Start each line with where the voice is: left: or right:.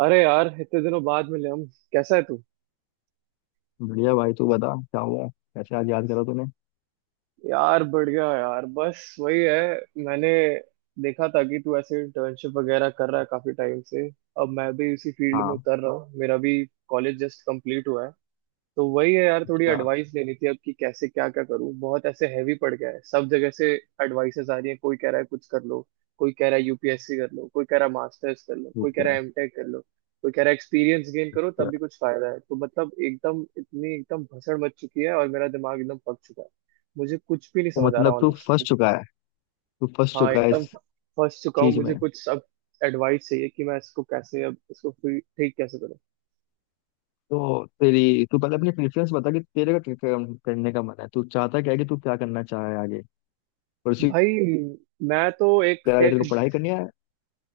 right: अरे यार, इतने दिनों बाद मिले हम। कैसा है तू।
left: बढ़िया भाई। तू बता क्या हुआ, कैसे आज याद करा तूने।
right: यार बढ़िया यार, बस वही है। मैंने देखा था कि तू ऐसे इंटर्नशिप वगैरह कर रहा है काफी टाइम से। अब मैं भी इसी फील्ड में
left: हाँ।
right: उतर रहा हूँ, मेरा भी कॉलेज जस्ट कंप्लीट हुआ है। तो वही है यार, थोड़ी
left: अच्छा।
right: एडवाइस लेनी थी अब कि कैसे, क्या क्या करूं। बहुत ऐसे हैवी पड़ गया है, सब जगह से एडवाइसेस आ रही है। कोई कह रहा है कुछ कर लो, कोई कह रहा है यूपीएससी कर लो, कोई कह रहा है मास्टर्स कर लो, कोई
left: ठीक
right: कह रहा
left: है।
right: है एमटेक कर लो, कोई कह रहा है एक्सपीरियंस गेन करो तब
left: तो
right: भी कुछ फायदा है। तो मतलब एकदम, इतनी एकदम भसड़ मच चुकी है और मेरा दिमाग एकदम पक चुका है। मुझे कुछ भी नहीं
left: तो
right: समझ आ रहा
left: मतलब
right: ऑनलाइन।
left: तू फंस
right: हाँ,
left: चुका है
right: एकदम
left: इस
right: फंस चुका हूँ।
left: चीज में।
right: मुझे कुछ अब एडवाइस चाहिए कि मैं इसको कैसे, अब इसको फिर ठीक कैसे करूं।
left: तो तेरी तू पहले अपनी प्रेफरेंस बता कि तेरे का करने का मन है, तू चाहता क्या है, कि तू क्या करना चाह रहा है आगे। परसों।
right: भाई, मैं तो एक
left: तेरे
right: टेक।
left: को पढ़ाई करनी है।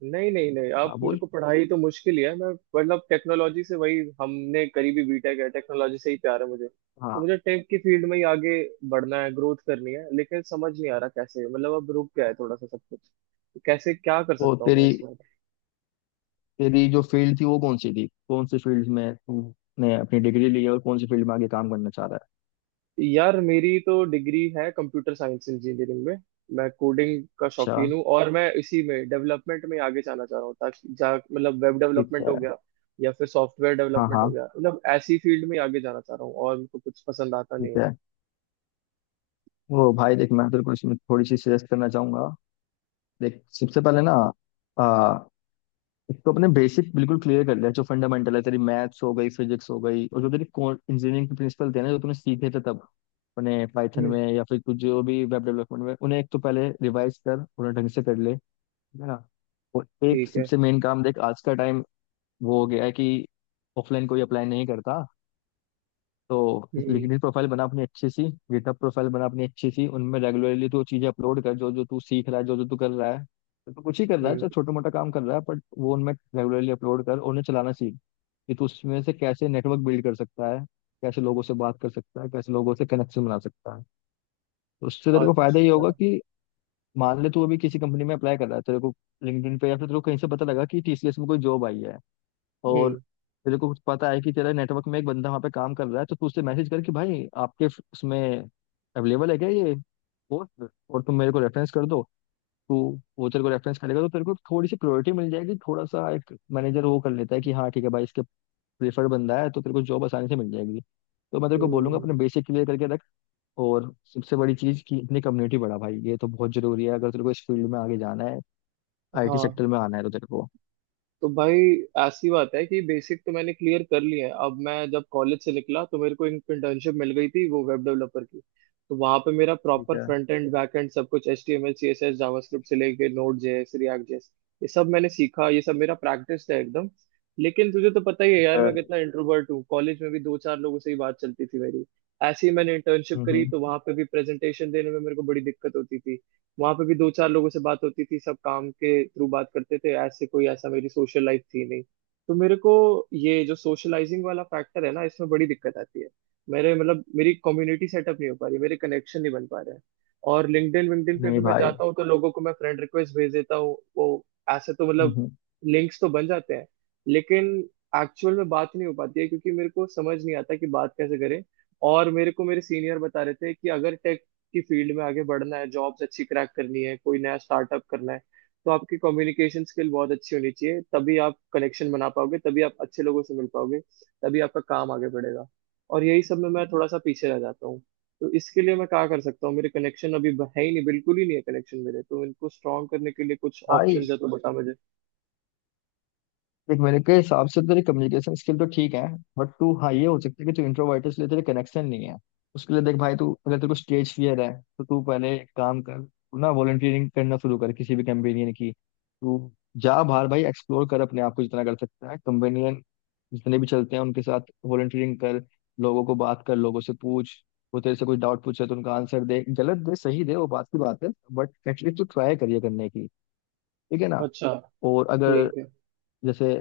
right: नहीं नहीं नहीं,
left: हाँ
right: आप मेरे
left: बोल।
right: को पढ़ाई तो मुश्किल ही है। मैं मतलब टेक्नोलॉजी से, वही हमने करी भी बीटेक है, टेक्नोलॉजी से ही प्यार है मुझे। तो
left: हाँ।
right: मुझे टेक की फील्ड में ही आगे बढ़ना है, ग्रोथ करनी है। लेकिन समझ नहीं आ रहा कैसे। मतलब अब रुक गया है थोड़ा सा सब कुछ। तो कैसे क्या कर
left: तो
right: सकता हूँ मैं
left: तेरी
right: इसमें।
left: तेरी जो फील्ड थी वो कौन सी थी, कौन सी फील्ड में तूने अपनी डिग्री ली है और कौन सी फील्ड में आगे काम करना चाह रहा है।
right: यार मेरी तो डिग्री है कंप्यूटर साइंस इंजीनियरिंग में। मैं कोडिंग का
left: अच्छा।
right: शौकीन हूँ और मैं इसी में डेवलपमेंट में आगे जाना चाह रहा हूँ। ताकि जा मतलब वेब
left: ठीक
right: डेवलपमेंट हो
left: है।
right: गया या फिर सॉफ्टवेयर
left: हाँ
right: डेवलपमेंट
left: हाँ,
right: हो गया, मतलब ऐसी फील्ड में आगे जाना चाह रहा हूँ, और मुझको कुछ पसंद आता नहीं
left: ठीक
right: है।
left: है। ओ भाई देख, मैं तेरे को इसमें थोड़ी सी सजेस्ट करना चाहूंगा। देख सबसे पहले ना आ, एक तो अपने बेसिक बिल्कुल क्लियर कर लिया जो फंडामेंटल है, तेरी मैथ्स हो गई, फिजिक्स हो गई, और जो तेरी इंजीनियरिंग के प्रिंसिपल थे ना जो तूने सीखे थे तब, अपने पाइथन
right: हम्म।
left: में या फिर कुछ जो भी वेब डेवलपमेंट में, उन्हें एक तो पहले रिवाइज कर, उन्हें ढंग से कर ले। है ना। और एक
right: ठीक है।
left: सबसे मेन काम देख, आज का टाइम वो हो गया है कि ऑफलाइन कोई अप्लाई नहीं करता, तो
right: हम्म
left: लिंक्डइन प्रोफाइल बना अपनी अच्छी सी, गिटहब प्रोफाइल बना अपनी अच्छी सी, उनमें रेगुलरली तू चीजें अपलोड कर, जो जो तू सीख रहा है, जो जो तू कर रहा है, तो तू कुछ ही कर रहा है,
right: हम्म।
left: चाहे छोटा मोटा काम कर रहा है, बट वो उनमें रेगुलरली अपलोड कर, और उन्हें चलाना सीख कि तू उसमें से कैसे नेटवर्क बिल्ड कर सकता है, कैसे लोगों से बात कर सकता है, कैसे लोगों से कनेक्शन बना सकता है। तो उससे तेरे को फायदा ये
right: अच्छा।
left: होगा कि मान ले तू अभी किसी कंपनी में अप्लाई कर रहा है, तेरे को लिंक्डइन पे, या फिर तेरे को कहीं से पता लगा कि टीसीएस में कोई जॉब आई है, और
right: हम्म
left: तेरे को कुछ पता है कि तेरा नेटवर्क में एक बंदा वहाँ पे काम कर रहा है, तो तू उससे मैसेज कर कि भाई उसमें अवेलेबल है क्या ये पोस्ट, और तुम मेरे को रेफरेंस कर दो। तू, वो तेरे को रेफरेंस करेगा तो तेरे को थोड़ी सी प्रायोरिटी मिल जाएगी, थोड़ा सा एक मैनेजर वो कर लेता है कि हाँ ठीक है भाई, इसके प्रेफर्ड बंदा है, तो तेरे को जॉब आसानी से मिल जाएगी। तो मैं तेरे को बोलूंगा
right: हम्म।
left: अपने बेसिक क्लियर करके रख, और सबसे बड़ी चीज़ कि अपनी कम्युनिटी बढ़ा भाई, ये तो बहुत जरूरी है। अगर तेरे को इस फील्ड में आगे जाना है, आईटी
right: हाँ।
left: सेक्टर में आना है, तो तेरे को
right: तो भाई, ऐसी बात है कि बेसिक तो मैंने क्लियर कर लिए हैं। अब मैं जब कॉलेज से निकला तो मेरे को इंटर्नशिप मिल गई थी वो वेब डेवलपर की। तो वहां पे मेरा
left: ठीक
right: प्रॉपर
left: है
right: फ्रंट एंड बैक एंड सब कुछ, HTML, CSS, जावास्क्रिप्ट से लेके नोड JS, रिएक्ट JS, ये सब मैंने सीखा, ये सब मेरा प्रैक्टिस है एकदम। लेकिन तुझे तो पता ही है यार, मैं
left: खैर।
right: कितना इंट्रोवर्ट हूँ। कॉलेज में भी दो चार लोगों से ही बात चलती थी मेरी। ऐसे ही मैंने इंटर्नशिप
left: हम्म
right: करी
left: हम्म,
right: तो वहां पे भी प्रेजेंटेशन देने में मेरे को बड़ी दिक्कत होती थी। वहां पे भी दो चार लोगों से बात होती थी, सब काम के थ्रू बात करते थे। ऐसे कोई, ऐसा मेरी सोशल लाइफ थी नहीं। तो मेरे को ये जो सोशलाइजिंग वाला फैक्टर है ना, इसमें बड़ी दिक्कत आती है। मेरे मतलब मेरी कम्युनिटी सेटअप नहीं हो पा रही, मेरे कनेक्शन नहीं बन पा रहे हैं। और लिंक्डइन विंक्डइन पे भी
left: नहीं
right: मैं
left: भाई।
right: जाता हूँ तो लोगों को मैं फ्रेंड रिक्वेस्ट भेज देता हूँ। वो ऐसे तो
left: हम्म
right: मतलब
left: हम्म
right: लिंक्स तो बन जाते हैं, लेकिन एक्चुअल में बात नहीं हो पाती है, क्योंकि मेरे को समझ नहीं आता कि बात कैसे करें। और मेरे को मेरे सीनियर बता रहे थे कि अगर की फील्ड में आगे बढ़ना है, जॉब्स अच्छी क्रैक करनी है, कोई नया स्टार्टअप करना है, तो आपकी कम्युनिकेशन स्किल बहुत अच्छी होनी चाहिए, तभी आप कनेक्शन बना पाओगे, तभी आप अच्छे लोगों से मिल पाओगे, तभी आपका काम आगे बढ़ेगा। और यही सब में मैं थोड़ा सा पीछे रह जाता हूँ। तो इसके लिए मैं क्या कर सकता हूँ, मेरे कनेक्शन अभी ब- है ही नहीं, बिल्कुल ही नहीं है कनेक्शन मेरे। तो इनको स्ट्रॉन्ग करने के लिए कुछ
left: भाई
right: ऑप्शन है तो बता मुझे।
left: देख, मेरे के हिसाब से तेरी कम्युनिकेशन स्किल तो ठीक है, बट तू हाँ, ये हो सकता है कि तू इंट्रोवर्ट है इसलिए तेरे कनेक्शन नहीं है। उसके लिए देख भाई, तू अगर तेरे को स्टेज फियर है तो तू पहले एक काम कर, तू ना वॉलंटियरिंग करना शुरू कर किसी भी कंपेनियन की। तू जा बाहर भाई, एक्सप्लोर कर अपने आप को जितना कर सकता है। कंपेनियन जितने भी चलते हैं उनके साथ वॉलंटियरिंग कर, लोगों को बात कर, लोगों से पूछ। वो तेरे से कुछ डाउट पूछे तो उनका आंसर दे, गलत दे सही दे, वो बात की बात है, बट एटलीस्ट तू ट्राई करिए करने की। ठीक है ना।
right: अच्छा।
left: और अगर
right: ठीक है।
left: जैसे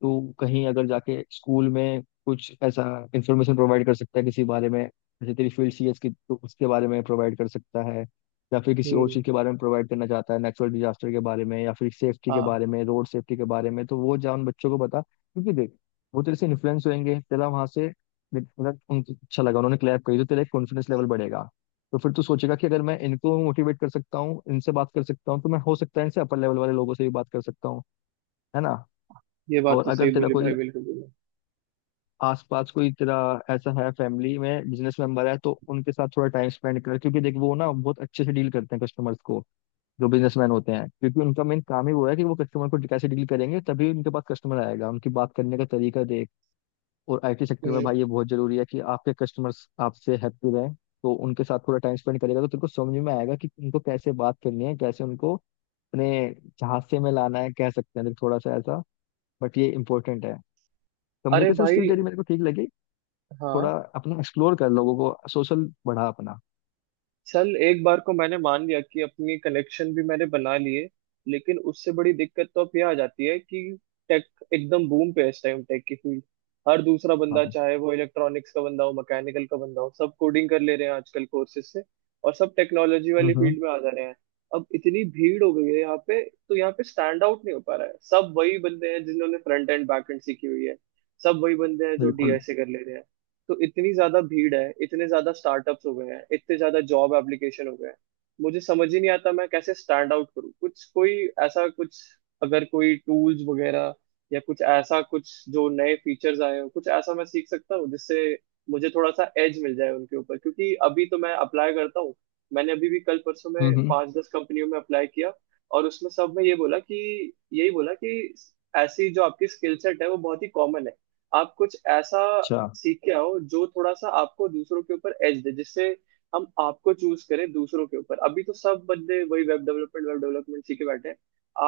left: तू कहीं अगर जाके स्कूल में कुछ ऐसा इंफॉर्मेशन प्रोवाइड कर सकता है किसी बारे में, जैसे तेरी फील्ड सीएस की, तो उसके बारे में प्रोवाइड कर सकता है, या फिर किसी और
right: हम्म।
left: चीज़ के बारे में प्रोवाइड करना चाहता है, नेचुरल डिजास्टर के बारे में, या फिर सेफ्टी के
right: हाँ
left: बारे में, रोड सेफ्टी के बारे में, तो वो जा उन बच्चों को बता, क्योंकि देख वो तेरे से इन्फ्लुएंस होंगे, तेरा वहां से मतलब उनको अच्छा लगा, उन्होंने क्लैप करी, तो तेरा एक कॉन्फिडेंस लेवल बढ़ेगा। तो फिर तू सोचेगा कि अगर मैं इनको मोटिवेट कर सकता हूँ, इनसे बात कर सकता हूँ, तो मैं हो सकता है इनसे अपर लेवल वाले लोगों से भी बात कर सकता हूँ। है ना।
right: ये बात
left: और
right: तो सही
left: अगर तेरा
right: बोली भाई,
left: कोई
right: बिल्कुल बोली।
left: आसपास कोई तेरा ऐसा है, फैमिली में बिजनेस मेंबर है, तो उनके साथ थोड़ा टाइम स्पेंड कर, क्योंकि देख वो ना बहुत अच्छे से डील करते हैं कस्टमर्स को, जो बिजनेसमैन होते हैं, क्योंकि उनका मेन काम ही वो है कि वो कस्टमर को कैसे डील करेंगे तभी उनके पास कस्टमर आएगा, उनकी बात करने का तरीका देख। और आईटी सेक्टर में
right: हम्म।
left: भाई ये बहुत जरूरी है कि आपके कस्टमर्स आपसे हैप्पी रहें। तो उनके साथ थोड़ा टाइम स्पेंड करेगा तो तेरे को समझ में आएगा कि उनको कैसे बात करनी है, कैसे उनको अपने झांसे में लाना है, कह सकते हैं देख थोड़ा सा ऐसा, बट ये इंपॉर्टेंट है।
right: अरे
left: कम्युनिकेशन स्किल
right: भाई।
left: तेरी मेरे को ठीक लगी,
right: हाँ।
left: थोड़ा अपना एक्सप्लोर कर, लोगों को सोशल बढ़ा अपना।
right: चल, एक बार को मैंने मान लिया कि अपनी कलेक्शन भी मैंने बना लिए। लेकिन उससे बड़ी दिक्कत तो अब ये आ जाती है कि टेक एकदम बूम पे है इस टाइम, टेक की फील्ड। हर दूसरा बंदा,
left: हाँ।
right: चाहे वो इलेक्ट्रॉनिक्स का बंदा हो मैकेनिकल का बंदा हो, सब कोडिंग कर ले रहे हैं आजकल कोर्सेज से, और सब टेक्नोलॉजी वाली
left: हम्म।
right: फील्ड में आ जा रहे हैं। अब इतनी भीड़ हो गई है यहाँ पे, तो यहाँ पे स्टैंड आउट नहीं हो पा रहा है। सब वही बंदे हैं जिन्होंने फ्रंट एंड बैक एंड सीखी हुई है, सब वही बंदे हैं जो
left: बिल्कुल।
right: डीएसए कर ले रहे हैं। तो इतनी ज्यादा भीड़ है, इतने ज्यादा स्टार्टअप्स हो गए हैं, इतने ज्यादा जॉब एप्लीकेशन हो गए हैं। मुझे समझ ही नहीं आता मैं कैसे स्टैंड आउट करूँ, कुछ कोई ऐसा कुछ, अगर कोई टूल्स वगैरह या कुछ ऐसा कुछ जो नए फीचर्स आए हो, कुछ ऐसा मैं सीख सकता हूँ जिससे मुझे थोड़ा सा एज मिल जाए उनके ऊपर। क्योंकि अभी तो मैं अप्लाई करता हूँ, मैंने अभी भी कल परसों में
left: हम्म।
right: पांच दस कंपनियों में अप्लाई किया, और उसमें सब में ये बोला कि, यही बोला कि ऐसी जो आपकी स्किल सेट है वो बहुत ही कॉमन है, आप कुछ ऐसा
left: अच्छा।
right: सीख के आओ जो थोड़ा सा आपको दूसरों के ऊपर एज दे, जिससे हम आपको चूज करें दूसरों के ऊपर। अभी तो सब बंदे वही वेब डेवलपमेंट सीखे बैठे हैं,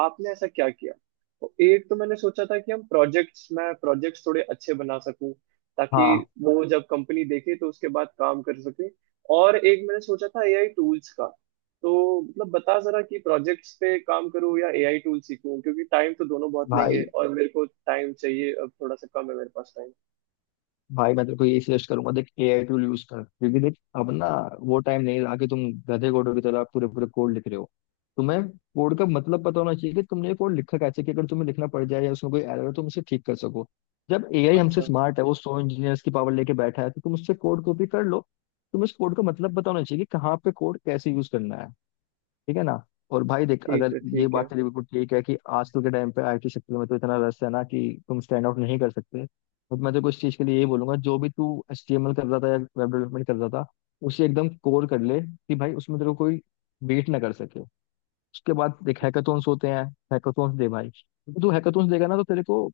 right: आपने ऐसा क्या किया। तो एक तो मैंने सोचा था कि हम प्रोजेक्ट्स मैं प्रोजेक्ट्स थोड़े अच्छे बना सकूं, ताकि
left: हाँ।
right: वो जब कंपनी देखे तो उसके बाद काम कर सके। और एक मैंने सोचा था एआई टूल्स का। तो मतलब बता जरा कि प्रोजेक्ट्स पे काम करूं या एआई टूल सीखूं, क्योंकि टाइम तो दोनों बहुत लेंगे,
left: भाई
right: और मेरे को टाइम चाहिए अब थोड़ा सा, कम है मेरे पास टाइम।
left: भाई मैं तेरे को यही सजेस्ट करूंगा, देख एआई टूल यूज कर, क्योंकि देख अब ना वो टाइम नहीं रहा कि तुम गधे कोडों की तरह पूरे पूरे कोड लिख रहे हो, तुम्हें कोड का मतलब पता होना चाहिए कि तुमने ये कोड लिखा कैसे, कि अगर तुम्हें लिखना पड़ जाए या उसमें कोई एरर हो तुम उसे ठीक कर सको। जब एआई हमसे
right: अच्छा।
left: स्मार्ट है, वो सौ इंजीनियर्स की पावर लेके बैठा है, तो तुम उससे कोड कॉपी कर लो, तुम्हें उस कोड का मतलब पता होना चाहिए कि कहाँ पे कोड कैसे यूज करना है। ठीक है ना। और भाई देख,
right: ठीक
left: अगर
right: है।
left: ये
right: ठीक है।
left: बात तेरी बिल्कुल ठीक है कि आजकल के टाइम पे आईटी सेक्टर में तो इतना रस है ना, कि तुम स्टैंड आउट नहीं कर सकते, बट मैं तो कुछ चीज के लिए ये बोलूंगा, जो भी तू एचटीएमएल कर रहा था या वेब डेवलपमेंट कर रहा था, उसे एकदम कोर कर ले कि भाई उसमें तेरे को कोई बीट ना कर सके। उसके बाद देख हैकाथॉन्स होते हैं, हैकाथॉन्स दे भाई, क्योंकि तू हैकाथॉन्स देगा ना, तो तेरे को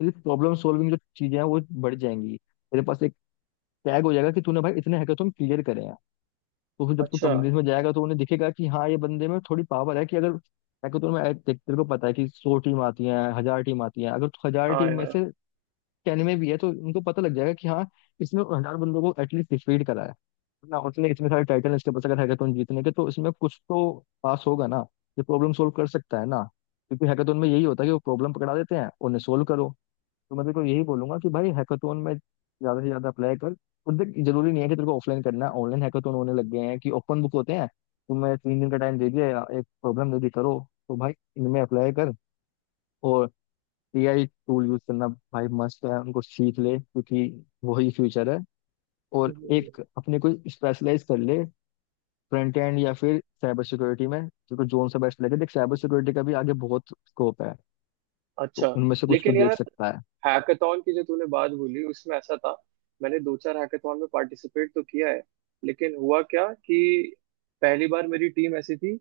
left: तेरी प्रॉब्लम सॉल्विंग जो चीजें हैं वो बढ़ जाएंगी, तेरे पास एक टैग हो जाएगा कि तूने भाई इतने हैकाथॉन क्लियर करे हैं। तो फिर जब तू
right: अच्छा।
left: कंपनीज में जाएगा तो उन्हें दिखेगा कि हाँ ये बंदे में थोड़ी पावर है कि अगर हैकाथॉन में देख, तेरे को पता है कि सौ टीम आती हैं, हजार टीम आती हैं, अगर तो हजार
right: हाँ
left: टीम में
right: यार।
left: से टेन में भी है तो उनको पता लग जाएगा कि हाँ, इसने हजार बंदों को एटलीस्ट डिफीट करा है ना, उसने इतने सारे टाइटल इसके पास अगर हैकाथॉन जीतने के, तो इसमें कुछ तो पास होगा ना, ये प्रॉब्लम सोल्व कर सकता है ना, क्योंकि हैकाथॉन में यही होता है कि वो प्रॉब्लम पकड़ा देते हैं, उन्हें सोल्व करो। तो मैं तेरे को यही बोलूंगा कि भाई हैकाथॉन में ज्यादा से ज्यादा अप्लाई कर। और देख जरूरी नहीं है कि तेरे को ऑफलाइन करना है, ऑनलाइन हैकाथॉन होने लग गए हैं कि ओपन बुक होते हैं, तुम्हें तीन दिन का टाइम दे दिया, एक प्रॉब्लम दे दी करो। तो भाई इनमें अप्लाई कर, और एआई टूल यूज करना भाई मस्त है, उनको सीख ले, क्योंकि वही फ्यूचर है। और
right: हम्म।
left: एक अपने को स्पेशलाइज कर ले, फ्रंट एंड या फिर साइबर सिक्योरिटी में, तेरे जोन सा बेस्ट लगे। देख साइबर सिक्योरिटी का भी आगे बहुत स्कोप है, तो
right: अच्छा।
left: उनमें से कुछ तू
right: लेकिन
left: देख
right: यार
left: सकता है।
right: हैकाथॉन की जो तूने बात बोली, उसमें ऐसा था, मैंने दो चार हैकाथॉन में पार्टिसिपेट तो किया है। लेकिन हुआ क्या कि पहली बार मेरी टीम ऐसी थी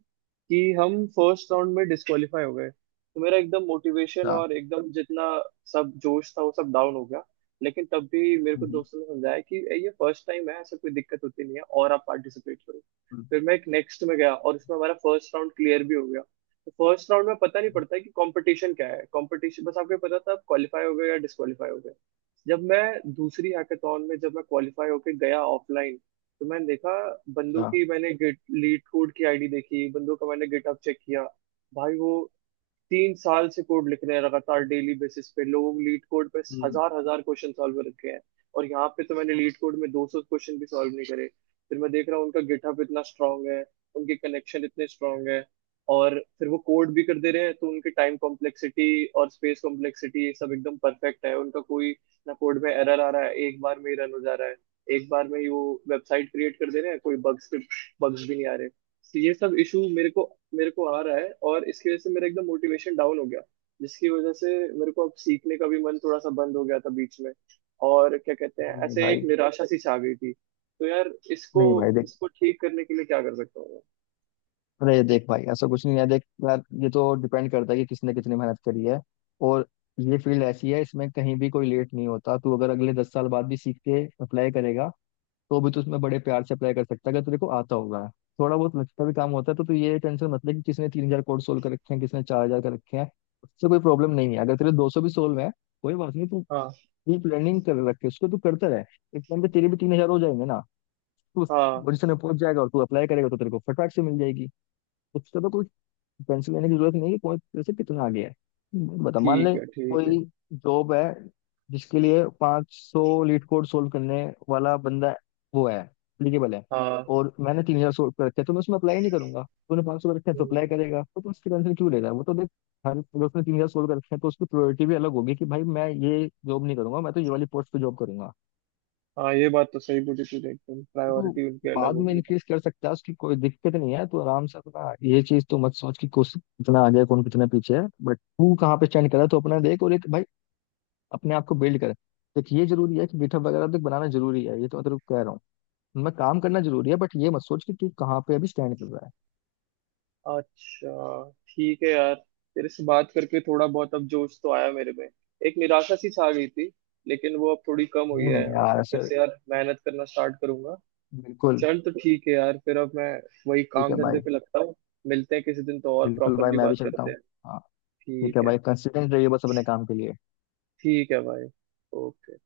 right: कि हम फर्स्ट राउंड में डिस्क्वालीफाई हो गए, तो मेरा एकदम मोटिवेशन
left: अच्छा।
right: और एकदम जितना सब जोश था वो सब डाउन हो गया। लेकिन तब भी मेरे को
left: हम्म,
right: दोस्तों ने समझाया कि ये फर्स्ट टाइम है, ऐसा कोई दिक्कत होती नहीं है, और आप पार्टिसिपेट करो।
left: हम्म,
right: फिर मैं एक नेक्स्ट में गया और उसमें हमारा फर्स्ट राउंड क्लियर भी हो गया। तो फर्स्ट राउंड में पता नहीं पड़ता है कि कंपटीशन क्या है, कंपटीशन बस आपको पता था आप क्वालिफाई हो गए या डिस्क्वालीफाई हो गए। जब मैं दूसरी हैकाथॉन में जब मैं क्वालिफाई होके गया ऑफलाइन, तो मैंने देखा, बंदों की मैंने गिट लीड कोड की आईडी देखी, बंदों का मैंने गिटहब चेक किया। भाई, वो 3 साल से कोड लिख रहे हैं लगातार, डेली बेसिस पे लोग लीड कोड पे
left: अच्छा।
right: हजार हजार क्वेश्चन सॉल्व रखे हैं। और यहाँ पे तो मैंने लीड कोड में 200 क्वेश्चन भी सॉल्व नहीं करे। फिर मैं देख रहा हूँ उनका गिटहब इतना स्ट्रांग है, उनके कनेक्शन इतने स्ट्रांग है, और फिर वो कोड भी कर दे रहे हैं, तो उनके टाइम कॉम्प्लेक्सिटी और स्पेस कॉम्प्लेक्सिटी, ये सब एकदम परफेक्ट है उनका। कोई ना कोड में एरर आ रहा है, एक बार में ही रन हो जा रहा है, एक बार में ही वो वेबसाइट क्रिएट कर दे रहे हैं, कोई बग्स बग्स भी नहीं आ रहे। तो ये सब इशू मेरे को आ रहा है, और इसकी वजह से मेरा एकदम मोटिवेशन डाउन हो गया, जिसकी वजह से मेरे को अब सीखने का भी मन थोड़ा सा बंद हो गया था बीच में। और क्या कहते हैं,
left: नहीं नहीं
right: ऐसे एक
left: भाई।
right: निराशा सी छा गई थी। तो यार इसको
left: नहीं भाई देख,
right: इसको ठीक करने के लिए क्या कर सकता हूँ मैं?
left: अरे देख भाई, ऐसा कुछ नहीं है, देख यार ये तो डिपेंड करता है कि किसने कितनी मेहनत करी है। और ये फील्ड ऐसी है, इसमें कहीं भी कोई लेट नहीं होता, तू अगर अगले दस साल बाद भी सीख के अप्लाई करेगा, तो भी तू उसमें बड़े प्यार से अप्लाई कर सकता है अगर तेरे को आता होगा थोड़ा बहुत, लगता भी काम होता है। तो तू ये टेंशन मत ले कि किसने तीन हजार कोड सोल्व कर रखे हैं, किसने चार हजार कर रखे हैं, उससे कोई प्रॉब्लम नहीं है। अगर तेरे दो सौ भी सोल्व है, कोई बात नहीं, तू
right: हाँ
left: डीप लर्निंग कर रखे उसको, तू करता रहे, एक टाइम पे तेरे भी तीन हजार हो जाएंगे ना। तू
right: हाँ।
left: पोजीशन में पहुंच जाएगा, और तू अप्लाई करेगा तो तेरे को फटाक से मिल जाएगी। उसका तो कोई टेंशन लेने की जरूरत नहीं है, पॉइंट तेरे से कितना आगे है। बता मान
right: ठीक
left: ले,
right: है, ठीक है।
left: कोई जॉब है जिसके लिए 500 लीट कोड सोल्व करने वाला बंदा वो है, एलिजिबल है,
right: हाँ।
left: और मैंने तीन हजार सोल्व कर रखे हैं, तो मैं उसमें अप्लाई नहीं करूंगा। तूने 500 सौ कर रखे हैं तो अप्लाई
right: हम्म।
left: करेगा, तो तू उसकी टेंशन क्यों ले रहा है, वो तो देख, हर अगर उसने तीन हजार सोल्व कर रखे हैं तो उसकी प्रायोरिटी भी अलग होगी कि भाई मैं ये जॉब नहीं करूंगा, मैं तो ये वाली पोस्ट पे जॉब करूंगा।
right: हाँ ये बात तो सही बोली तूने, एकदम
left: तो
right: प्रायोरिटी उनकी अलग
left: बाद में
right: होगी।
left: इंक्रीज कर सकता है, उसकी कोई दिक्कत नहीं है, तो आराम से अपना ये चीज तो मत सोच कि कोशिश कितना आगे है, कौन कितना पीछे है, बट तू कहाँ पे स्टैंड कर रहा है तो अपना देख। और एक भाई अपने आप को बिल्ड कर, देख ये जरूरी है कि गिटहब वगैरह तक बनाना जरूरी है, ये तो मैं तेरे को कह रहा हूँ, उनमें काम करना जरूरी है, बट ये मत सोच कि तू कहाँ पे अभी स्टैंड कर रहा है।
right: अच्छा, ठीक है यार। तेरे से बात करके थोड़ा बहुत अब जोश तो आया मेरे में। एक निराशा सी छा गई थी, लेकिन वो अब थोड़ी कम हुई
left: नहीं
right: है।
left: नहीं
right: अब
left: यार
right: मैं फिर
left: ऐसे।
right: से यार मेहनत करना स्टार्ट करूंगा।
left: बिल्कुल।
right: चल, तो ठीक है यार, फिर अब मैं वही
left: ठीक
right: काम
left: है
right: धंधे
left: भाई।
right: पे लगता हूँ। मिलते हैं किसी दिन तो, और
left: बिल्कुल भाई
right: प्रॉपरली
left: मैं
right: बात
left: भी चलता
right: करते
left: हूँ।
right: हैं।
left: हाँ। ठीक
right: ठीक
left: है
right: है।
left: भाई, कंसिस्टेंट रहिए बस अपने काम के लिए।
right: ठीक है भाई, ओके।